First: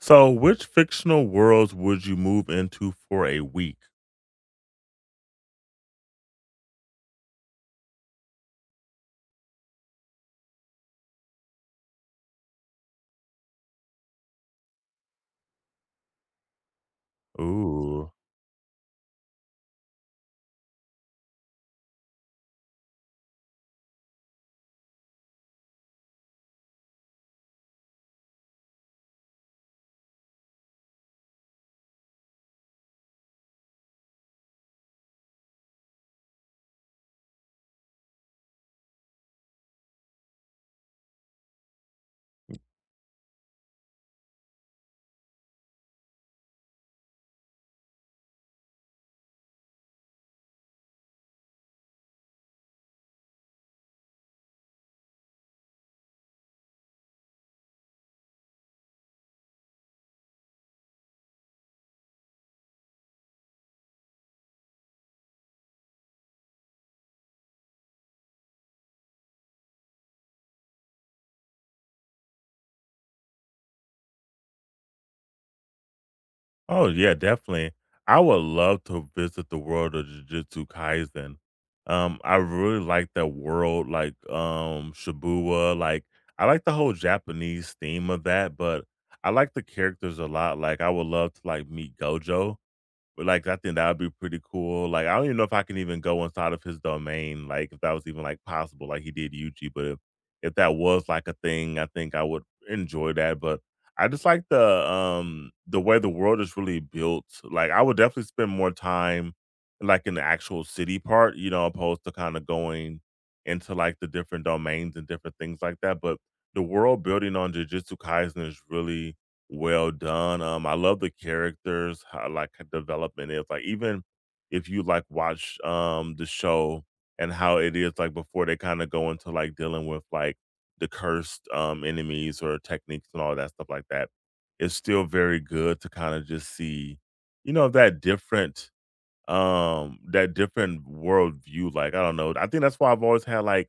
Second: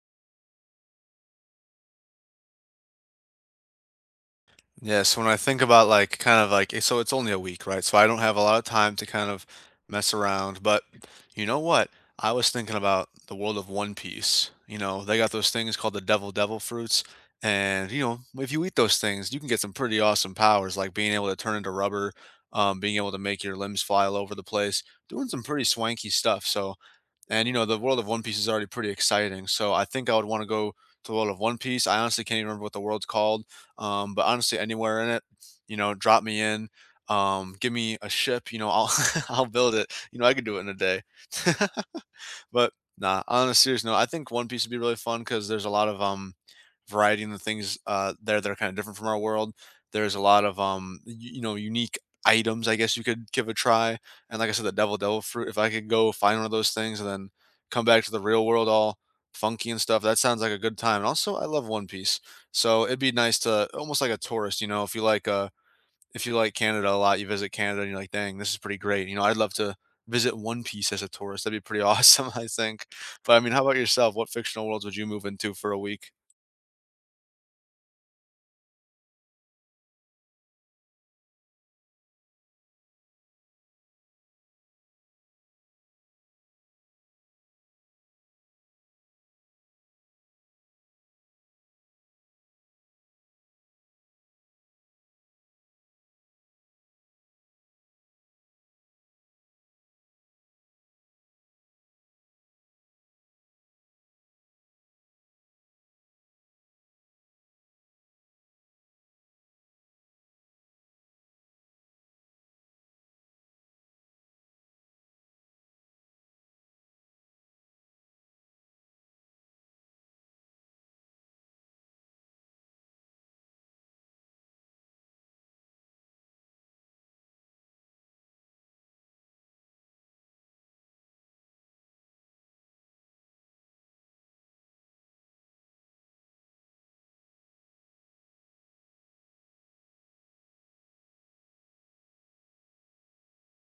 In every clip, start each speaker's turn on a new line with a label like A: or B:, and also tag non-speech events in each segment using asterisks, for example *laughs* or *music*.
A: So, which fictional worlds would you move into for a week?
B: Yeah, so when I think about like kind of like so it's only a week, right? So I don't have a lot of time to kind of mess around. But you know what? I was thinking about the world of One Piece. You know, they got those things called the Devil Devil fruits, and
A: Ooh.
B: if you eat those things, you can get some pretty awesome powers, like being able to turn into rubber, being able to make your limbs fly all over the place, doing some pretty swanky stuff. So, and the world of One Piece is already pretty exciting. So I think I would want to go to the world of One Piece. I honestly can't even remember what the world's called but honestly, anywhere in it. Drop me in. Give me a ship, I'll *laughs* I'll build it. I could do it in a day. *laughs* But nah, on a serious note, I think One Piece would be really fun because there's a lot of variety in the things there that are kind of different from our world. There's a lot of unique items. I guess you could give a try. And like I said, the Devil Devil fruit. If I could go find one of those things and then come back to the real world all funky and stuff, that sounds like a good time. And also, I love One Piece, so it'd be nice to almost like a tourist. If you like if you like Canada a lot, you visit Canada and you're like, dang, this is pretty great. I'd love to visit One Piece as a tourist. That'd be pretty *laughs* awesome, I think. But I mean, how about yourself? What fictional worlds would you move into for a week?
A: Oh, yeah, definitely. I would love to visit the world of Jujutsu Kaisen. I really like that world, like Shibuya. Like, I like the whole Japanese theme of that, but I like the characters a lot. Like, I would love to like meet Gojo. But, like, I think that would be pretty cool. Like, I don't even know if I can even go inside of his domain, like, if that was even, like, possible, like he did Yuji, but if that was, like, a thing, I think I would enjoy that, but I just like the way the world is really built. Like, I would definitely spend more time, like, in the actual city part, you know, opposed to kinda going into, like, the different domains and different things like that, but the world building on Jujutsu Kaisen is really well done. I love the characters, how like how development is like even if you like watch the show and how it is like before they kind of go into like dealing with like the cursed enemies or techniques and all that stuff like that. It's still very good to kind of just see, you know, that different worldview. Like, I don't know. I think that's why I've always had like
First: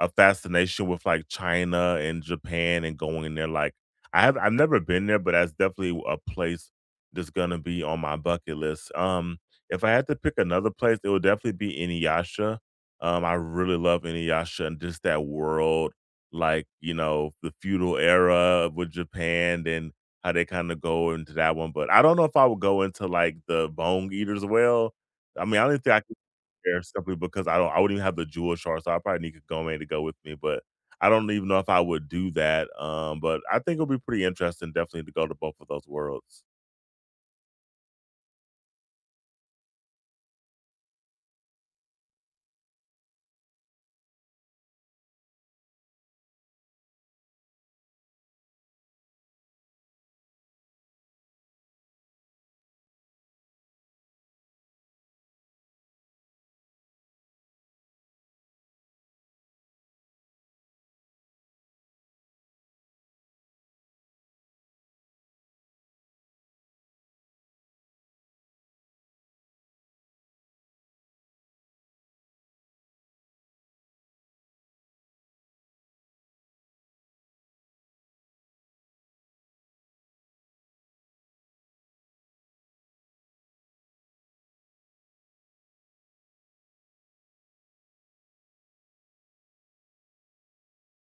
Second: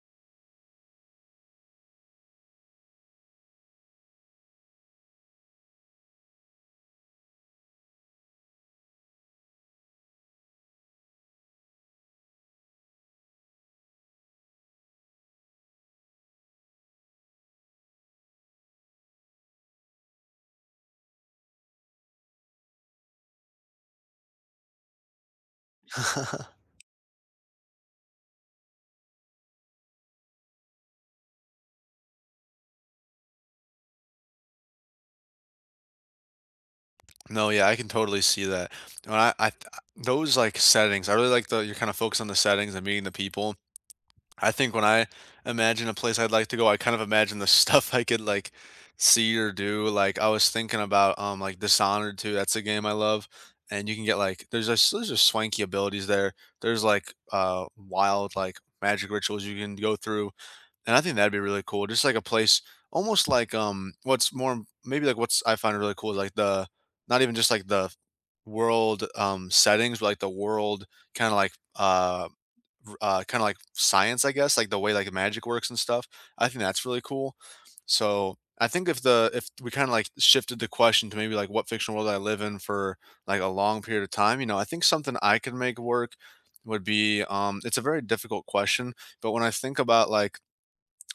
A: a fascination with, like, China and Japan and going in there, like, I've never been there, but that's definitely a place that's gonna be on my bucket list. If I had to pick another place, it would definitely be Inuyasha. I really love Inuyasha and just that world, like, you know, the feudal era with Japan and how they kinda go into that one, but I don't know if I would go into, like, the bone eaters well. I mean, I don't think I could
B: *laughs*
A: there simply because I wouldn't even have the jewel short, so I probably need Kagome to go with me, but I don't even know if I would do that, but I think it'll be pretty interesting definitely to go to both of those worlds.
B: No, yeah, I can totally see that. When I those like settings, I really like the you're kind of focused on the settings and meeting the people. I think when I imagine a place I'd like to go, I kind of imagine the *laughs* stuff I could like see or do. Like I was thinking about like Dishonored 2, that's a game I love. And you can get like there's just swanky abilities there. There's like wild like magic rituals you can go through. And I think that'd be really cool, just like a place almost like, what's more maybe like what's I find really cool is like the not even just like the world, settings, but like the world kinda like, r kinda like science, I guess, like the way like magic works and stuff. I think that's really cool. So, I think if the if we kinda like shifted the question to maybe like what fictional world I live in for like a long period of time, I think something I could make work would be, it's a very difficult question, but when I think about like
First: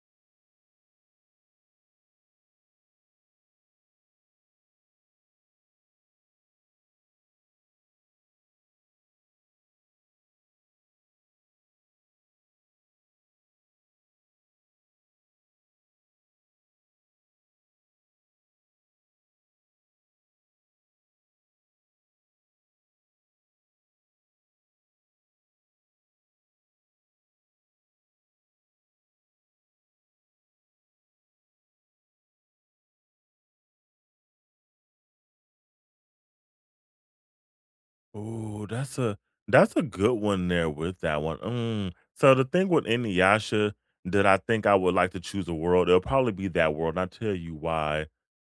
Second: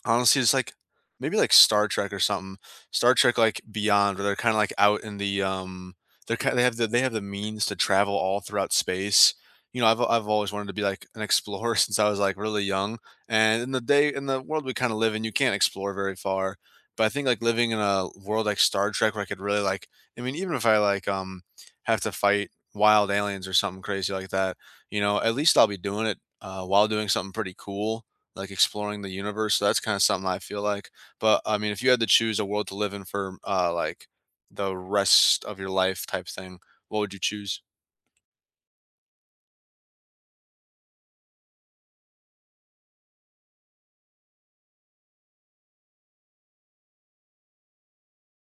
B: honestly, it's like maybe like Star Trek or something. Star Trek like Beyond, where they're kind of like out in the they're kind they have the means to travel all throughout space. I've always wanted to be like an explorer *laughs* since I was like really young. And in the day in the world we kind of live in, you can't explore very far. But I think like living in a world like Star Trek, where I could really like, I mean, even if I like have to fight wild aliens or something crazy like that, at least I'll be doing it while doing something pretty cool like, exploring the universe, so that's kinda something I feel like, but, I mean, if you had to choose a world to live in for, like, the rest of your life type thing, what would you choose? *laughs*
A: Oh, that's a good one there with that one. Mm. So the thing with Inuyasha that I think I would like to choose a world, it'll probably be that world, and I'll tell you why.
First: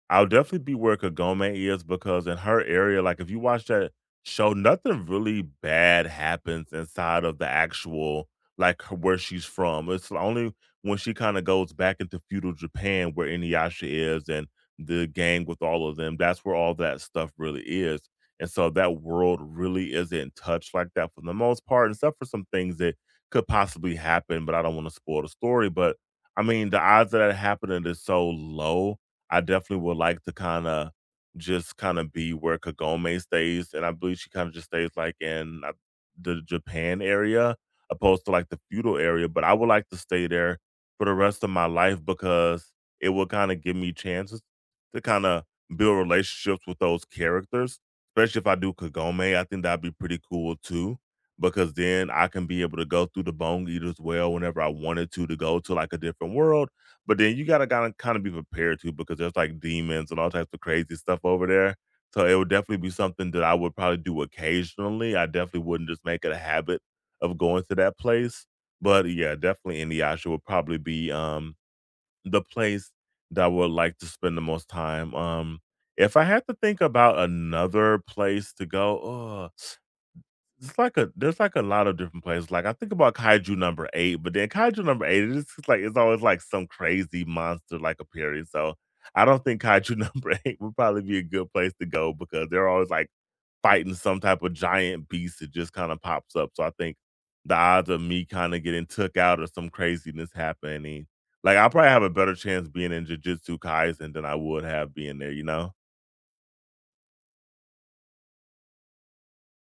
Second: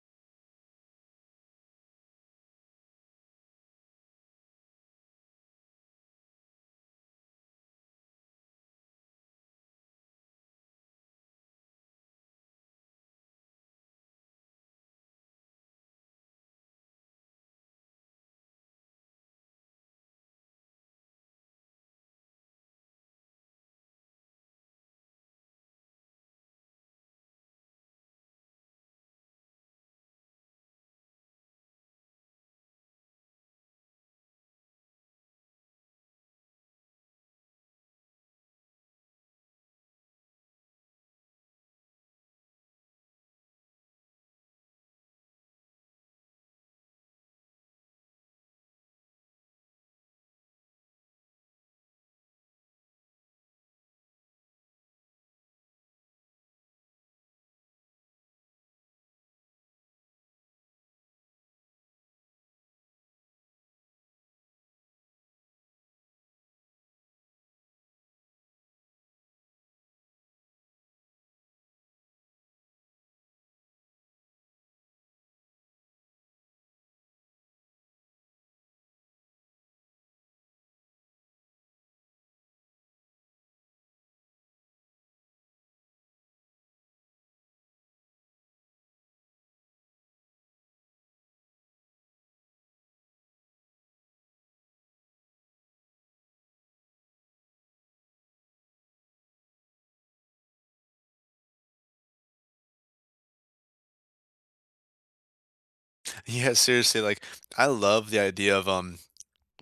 A: I'll definitely be where Kagome is because in her area, like if you watch that show, nothing really bad happens inside of the actual like where she's from. It's only when she kind of goes back into feudal Japan where Inuyasha is and the gang with all of them. That's where all that stuff really is. And so that world really isn't touched like that for the most part, except for some things that could possibly happen, but I don't want to spoil the story. But I mean, the odds of that happening is so low. I definitely would like to just kind of be where Kagome stays. And I believe she kind of just stays like in the Japan area opposed to like the feudal area. But I would like to stay there for the rest of my life because it will kind of give me chances to kind of build relationships with those characters. Especially if I do Kagome, I think that'd be pretty cool too, because then I can be able to go through the Bone Eaters well whenever I wanted to go to like a different world. But then you gotta kind of be prepared to because there's like demons and all types of crazy stuff over there. So it would definitely be something that I would probably do occasionally. I definitely wouldn't just make it a habit of going to that place. But yeah, definitely Inuyasha would probably be the place that I would like to spend the most time, if I had to think about another place to go, ugh it's like a there's like a lot of different places. Like I think about Kaiju number 8, but then Kaiju number 8, it's just like it's always like some crazy monster like appearing. So I don't think Kaiju *laughs* number 8 would probably be a good place to go because they're always like fighting some type of giant beast that just kind of pops up. So I think the odds of me kind of getting took out or some craziness happening, like I'll probably have a better chance being in Jujutsu Kaisen than I would have being there, you know?
B: Yeah, seriously, like, I love the idea of,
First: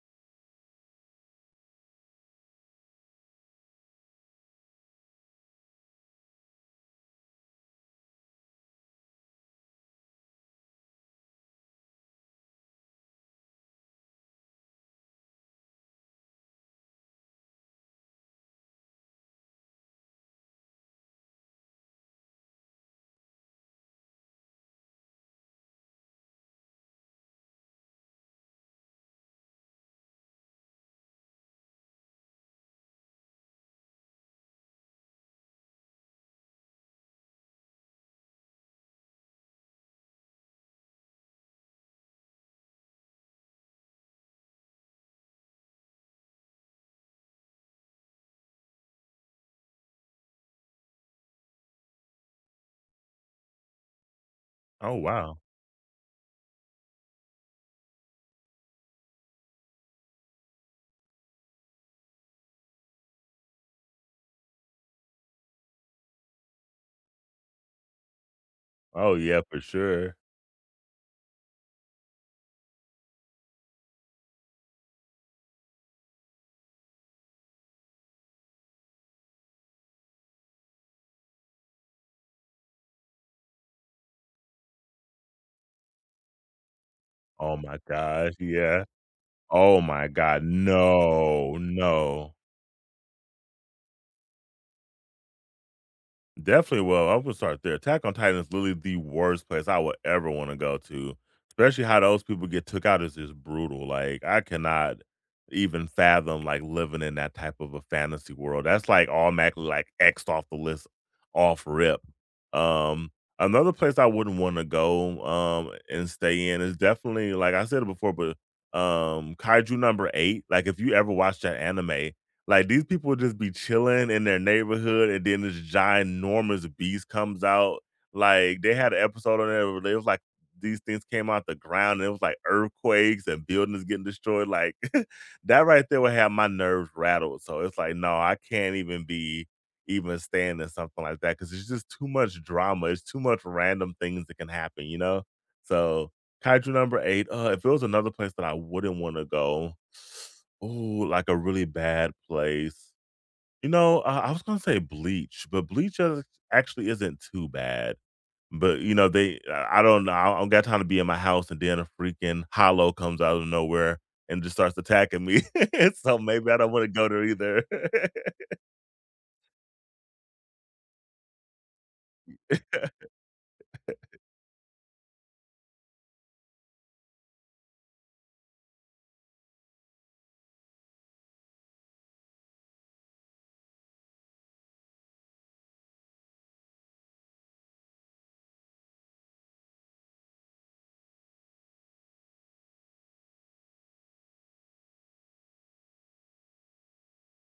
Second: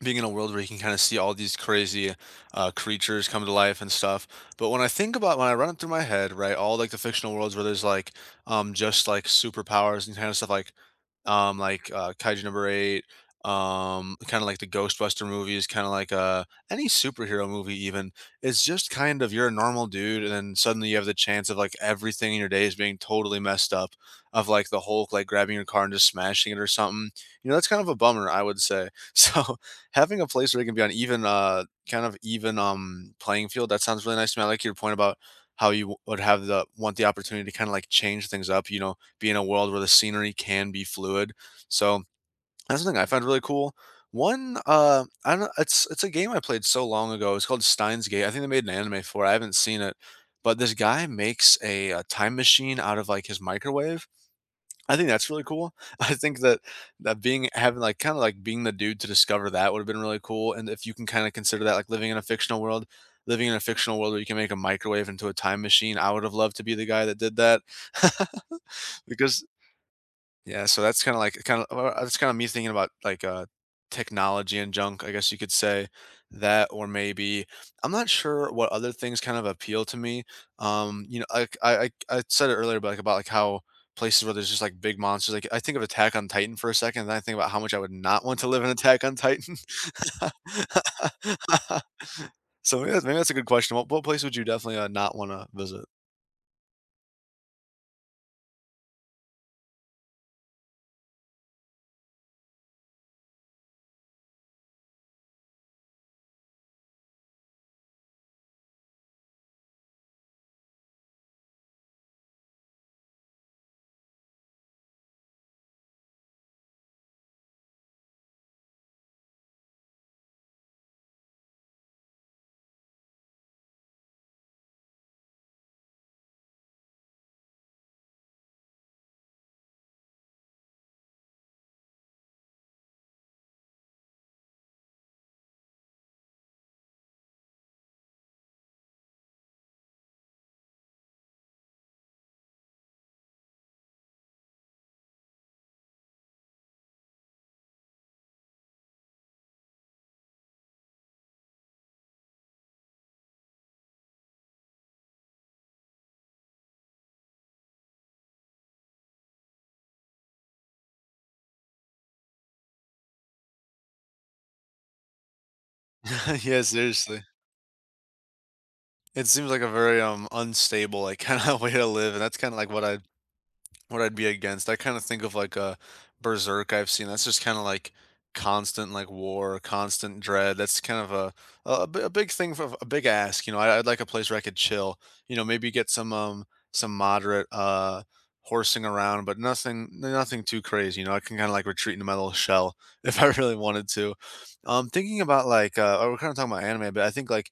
B: being in a world where you can kind of see all these crazy creatures come to life and stuff. But when I think about when I run it through my head, right, all like the fictional worlds where there's like just like superpowers and kind of stuff like Kaiju number eight, kind of like the Ghostbuster movies, kind of like any superhero movie even. It's just kind of you're a normal dude and then suddenly you have the chance of like everything in your day is being totally messed up of like the Hulk like grabbing your car and just smashing it or something. That's kind of a bummer, I would say. *laughs* So having a place where you can be on even, kind of even, playing field, that sounds really nice to me. I like your point about how you w would have the want the opportunity to kinda, like, change things up, be in a world where the scenery can be fluid. So, that's something I found really cool. One, I don't it's a game I played so long ago, it's called Steins Gate. I think they made an anime for it, I haven't seen it, but this guy makes a, time machine out of, like, his microwave. I
A: Oh
B: think that's
A: wow.
B: really cool. *laughs* I think that being having, like, kinda, like, being the dude to discover that would've been really cool, and if you can kinda consider that, like, living in a fictional world where you can make a microwave into a time machine, I would've loved to be the guy that did that. *laughs*
A: Oh yeah,
B: Because
A: for sure.
B: yeah, so that's kinda like kinda that's kinda me thinking about, like, technology and junk, I guess you could say. That or maybe I'm not sure what other things kind of appeal to me. Like, I said it earlier, but, like, about, like, how places where there's just, like, big monsters, like, I think of Attack on Titan for a second, and then I think about
A: Oh
B: how much I
A: my
B: would not
A: gosh,
B: want to live in
A: yeah.
B: Attack on Titan.
A: Oh my god, no,
B: *laughs*
A: no.
B: So, yeah, maybe that's a good question. What place would you definitely, not wanna visit?
A: Definitely, well, I would start there. Attack on Titan is literally the worst place I would ever wanna go to, especially how those people get took out is just brutal, like, I cannot even fathom, like, living in that type of a fantasy world. That's, like, automatically, like, X'd off the list off rip. Um, another place I wouldn't wanna go, and stay in is definitely, like I said it before, but, Kaiju number 8, like, if you ever watched that anime. Like these people just be chilling in their neighborhood, and then this ginormous beast comes out. Like they had an episode on there where they was like these things came out the ground, and it was like earthquakes and buildings getting destroyed. Like *laughs* that right there would have my nerves rattled. So it's like, no, I can't even be even standing something like that because it's just too much drama. It's too much random things that can happen, you know. So kaiju number 8. If it was another place that I wouldn't want to go. Oh, like a really bad place. You know, I was gonna say Bleach, but actually isn't too bad. But you know, they I don't know. I don't got time to be in my house, and then a freaking hollow comes out of nowhere and just starts attacking me. *laughs* So
B: *laughs*
A: maybe I
B: Yeah,
A: don't want to go
B: seriously.
A: there either. *laughs*
B: It seems like a very, unstable, like, *laughs* kinda way to live, and that's kinda like what I'd be against. I kinda think of, like, a Berserk I've seen, that's just kinda like constant, like, war, constant dread, that's kind of a big thing for a big ask, I'd like a place where I could chill, maybe get some moderate, horsing around, but nothing too crazy, I can kinda, like, retreat into my little shell *laughs* if I really wanted to. Thinking about, like, oh, we're kinda talking about anime, but I think, like,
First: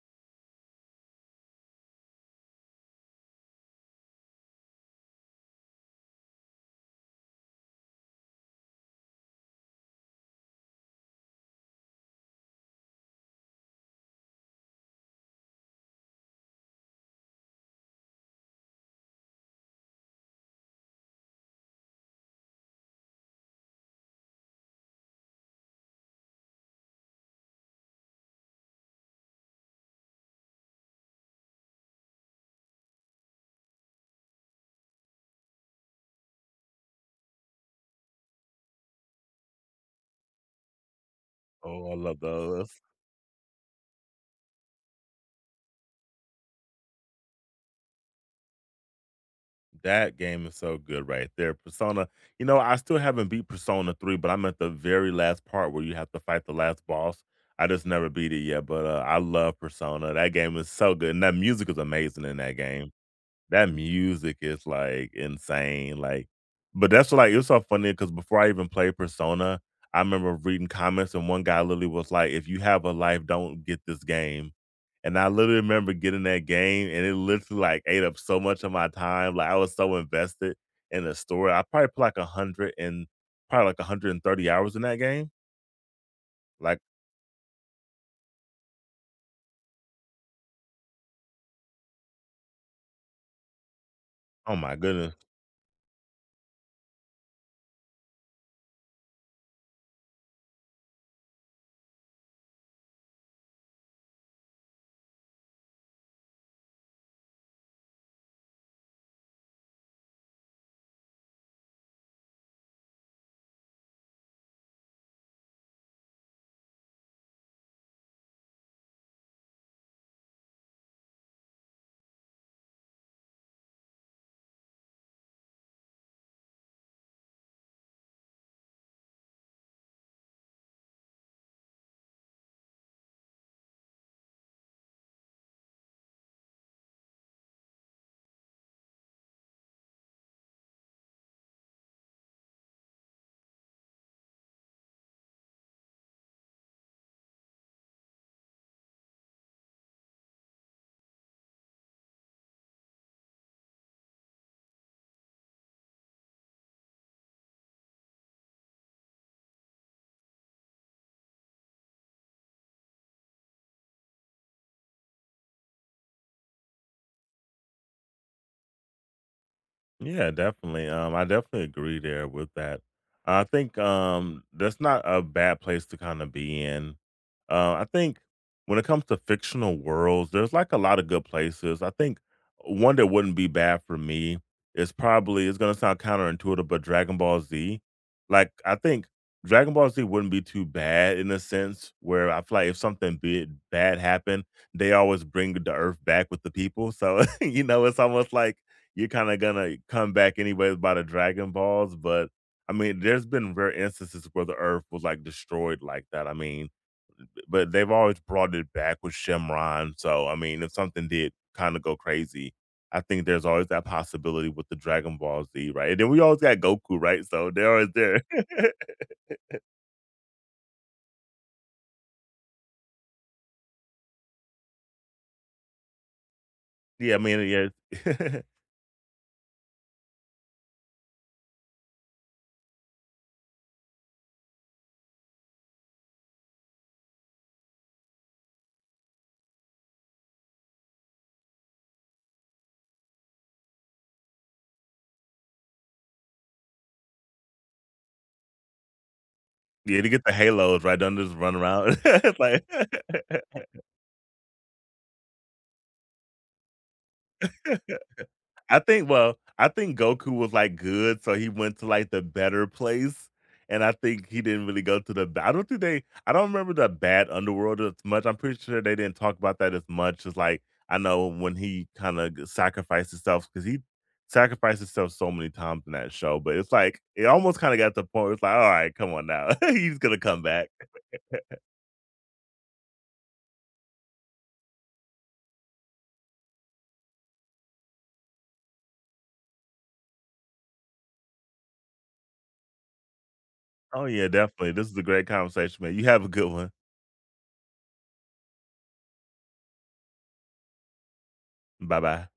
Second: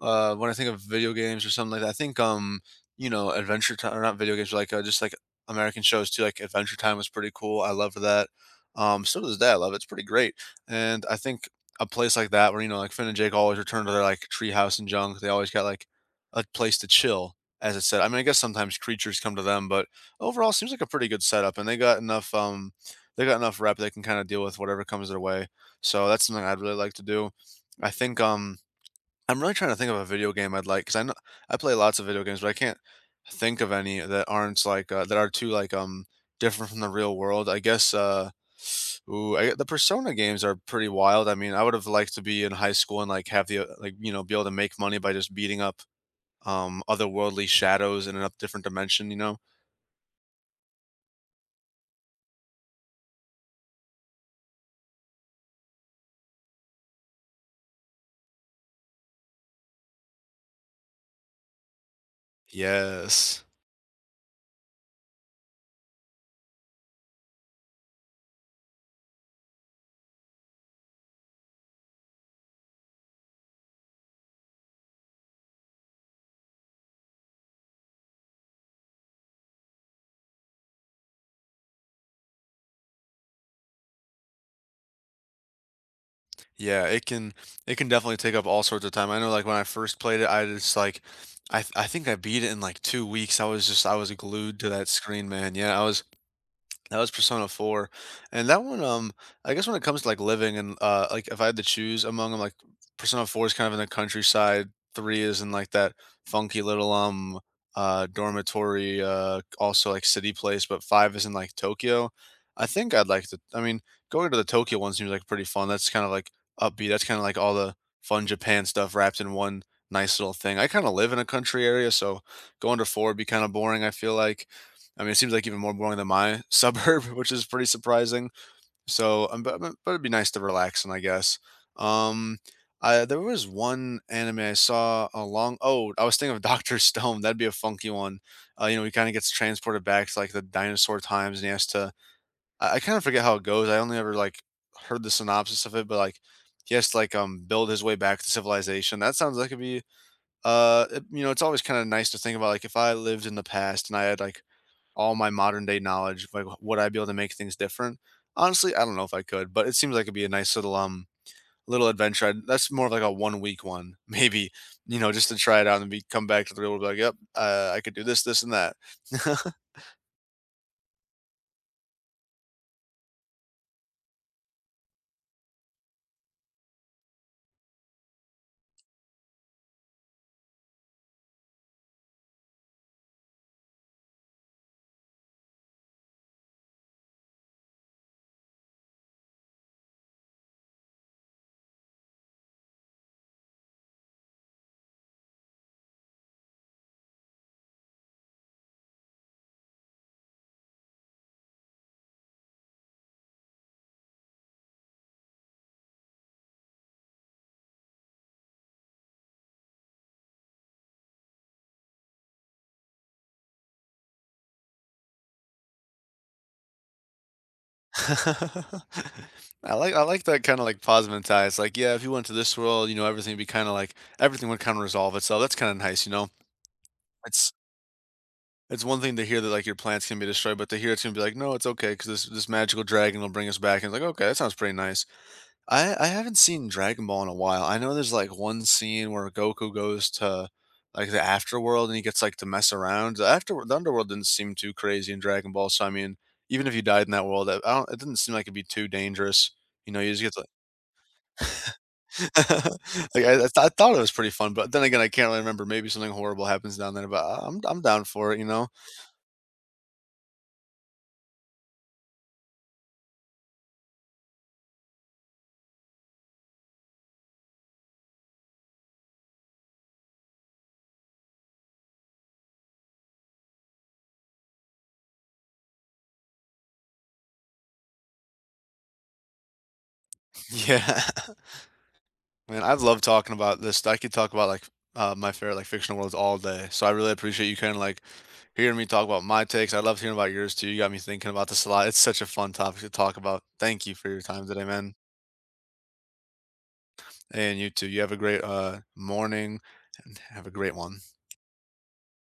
B: when I think of video games or something like that, I think, Adventure Time, or not video games, but like just like American shows too. Like Adventure Time was pretty cool. I love that. Still to this day, I love it. It's pretty great. And I think a place like that, where you know, like Finn and Jake always return to their like treehouse and junk. They always got like a place to chill, as it said. I mean, I guess sometimes creatures come to them, but overall, seems like a pretty good setup. And they got enough. They got enough rep. They can kind of deal with whatever comes their way. So that's something I'd really like to do. I think. I'm really trying to think of a video game I'd like because I know I play lots of video games, but I can't think of any that aren't like, that are too, like, different from the real world. I guess, *sighs* ooh, I the Persona games are pretty wild. I mean, I would've
A: Oh, I
B: liked
A: love
B: to be in
A: those.
B: high school and, like, have the, like, you know, be able to make money by just beating up, otherworldly shadows in a different dimension, you know?
A: That game is so good right there. Persona, you know, I still haven't beat Persona 3, but I'm at the very last part where you have to fight the last boss. I just never beat it yet, but, I love Persona. That game is so good, and that music is amazing in that game.
B: Yes.
A: That music is, like, insane, like but that's, like it's so funny because before I even played Persona, I remember reading comments and one guy literally was like, "If you have a life, don't get this game." And I literally remember getting that game, and it literally, like, ate up so much of my time, like, I was so invested in the story. I probably put, like, 100 and probably, like, 130 hours in that game, like,
B: Yeah, it can definitely take up all sorts of time. I know like when I first played it, I just like I think I beat it in like 2 weeks. I was
A: oh
B: glued to
A: my
B: that
A: goodness.
B: screen, man. Yeah, I was that was Persona 4. And that one, I guess, when it comes to, like, living and, like, if I had to choose among them, like, Persona 4 is kind of in the countryside, 3 is in, like, that funky little, dormitory, also, like, city place, but 5 is in, like, Tokyo. I think I mean, going to the Tokyo one seems like pretty fun. That's kinda, like, upbeat. That's kinda like all the fun Japan stuff wrapped in one nice little thing. I kinda live in a country area, so going to 4 would be kinda boring, I feel like. I mean, it seems like even more boring than my *laughs* suburb, which is pretty surprising. So, but it'd be nice to relax, and I guess. Um, there was one anime I saw a long— oh, I was thinking of *laughs* Doctor Stone. That'd be a funky one. You know, he kind of gets transported back to like the dinosaur times, and he has to— I kind of forget how it goes. I only ever like heard the synopsis of it, but like he has to like build his way back to civilization. That sounds like it'd be— you know, it's always kind of nice to think about, like, if I lived in the past and I had like all my modern day knowledge, like would I be able to make things different? Honestly, I don't know if I could, but it seems like it'd be a nice little little adventure. That's more of like a one week one, *laughs* maybe, you know, just to try it out and be come back to the real world. Be Like, yep, I could do this, this, and that. *laughs*
A: Yeah, definitely. I definitely agree there with that. I think that's not a bad place to kind of be in. I think when it comes to fictional worlds, there's like a lot of good places. I think one that wouldn't be bad for me is probably it's gonna sound counterintuitive, but Dragon Ball Z. Like I think Dragon Ball Z wouldn't be too bad in a sense where I feel like if something big bad happened, they always bring the Earth back with the people. So *laughs* you know, it's almost like you're kinda gonna come back anyways by the Dragon Balls, but I mean, there's been rare instances where the Earth was, like, destroyed like that, I mean, but they've always brought it back with Shenron, so, I mean, if something did kinda go crazy, I think there's always that possibility with the Dragon Ball Z, right? And then we always got Goku, right? So, they're always there. *laughs*
B: I like that kind of like pause mentality. It's like, yeah, if you went to this world, you know, everything would kind of resolve itself. That's kind of nice, you know.
A: Yeah, I mean,
B: It's
A: yeah. *laughs*
B: it's one thing to hear that like your plants can be destroyed, but to hear it's gonna be like, no, it's okay because this magical dragon will bring us back. And it's like, okay, that sounds pretty nice. I haven't seen Dragon Ball in a while. I know there's like one scene where Goku goes to like the afterworld and he gets like to mess around. The underworld didn't seem too crazy in Dragon Ball, so I mean, even if you died in that world, I don't— it didn't seem like it'd be too dangerous. You know,
A: Yeah, to
B: you just
A: get the
B: get to—
A: halos, right? Don't just run around. *laughs*
B: *laughs*
A: It's like.
B: like I, I,
A: *laughs*
B: th- I thought it was pretty fun, but then again, I can't really remember. Maybe something horrible happens down there, but I'm down for it. You know,
A: I think well, I think Goku was, like, good, so he went to, like, the better place, and I think he didn't really go to the ba I don't think they I don't remember the bad underworld as much, I'm pretty sure they didn't talk about that as much as, like, I know when he kinda sacrificed himself because he sacrificed himself so many times in that show, but it's like, it almost kinda got to the point where it's like, "Alright, come on now. *laughs* He's gonna come
B: *laughs*
A: back."
B: yeah. Man, I've loved talking about this. I could talk about like my favorite like fictional worlds all day. So I really appreciate you kind of like hearing me talk about my takes. I love hearing about yours too. You got me thinking about this a lot. It's such a fun topic to talk about. Thank you
A: Oh,
B: for your
A: yeah,
B: time today,
A: definitely. This
B: man.
A: is a great conversation, man. You have a good one.
B: And you too. You have a great morning and have a great one.
A: Bye-bye.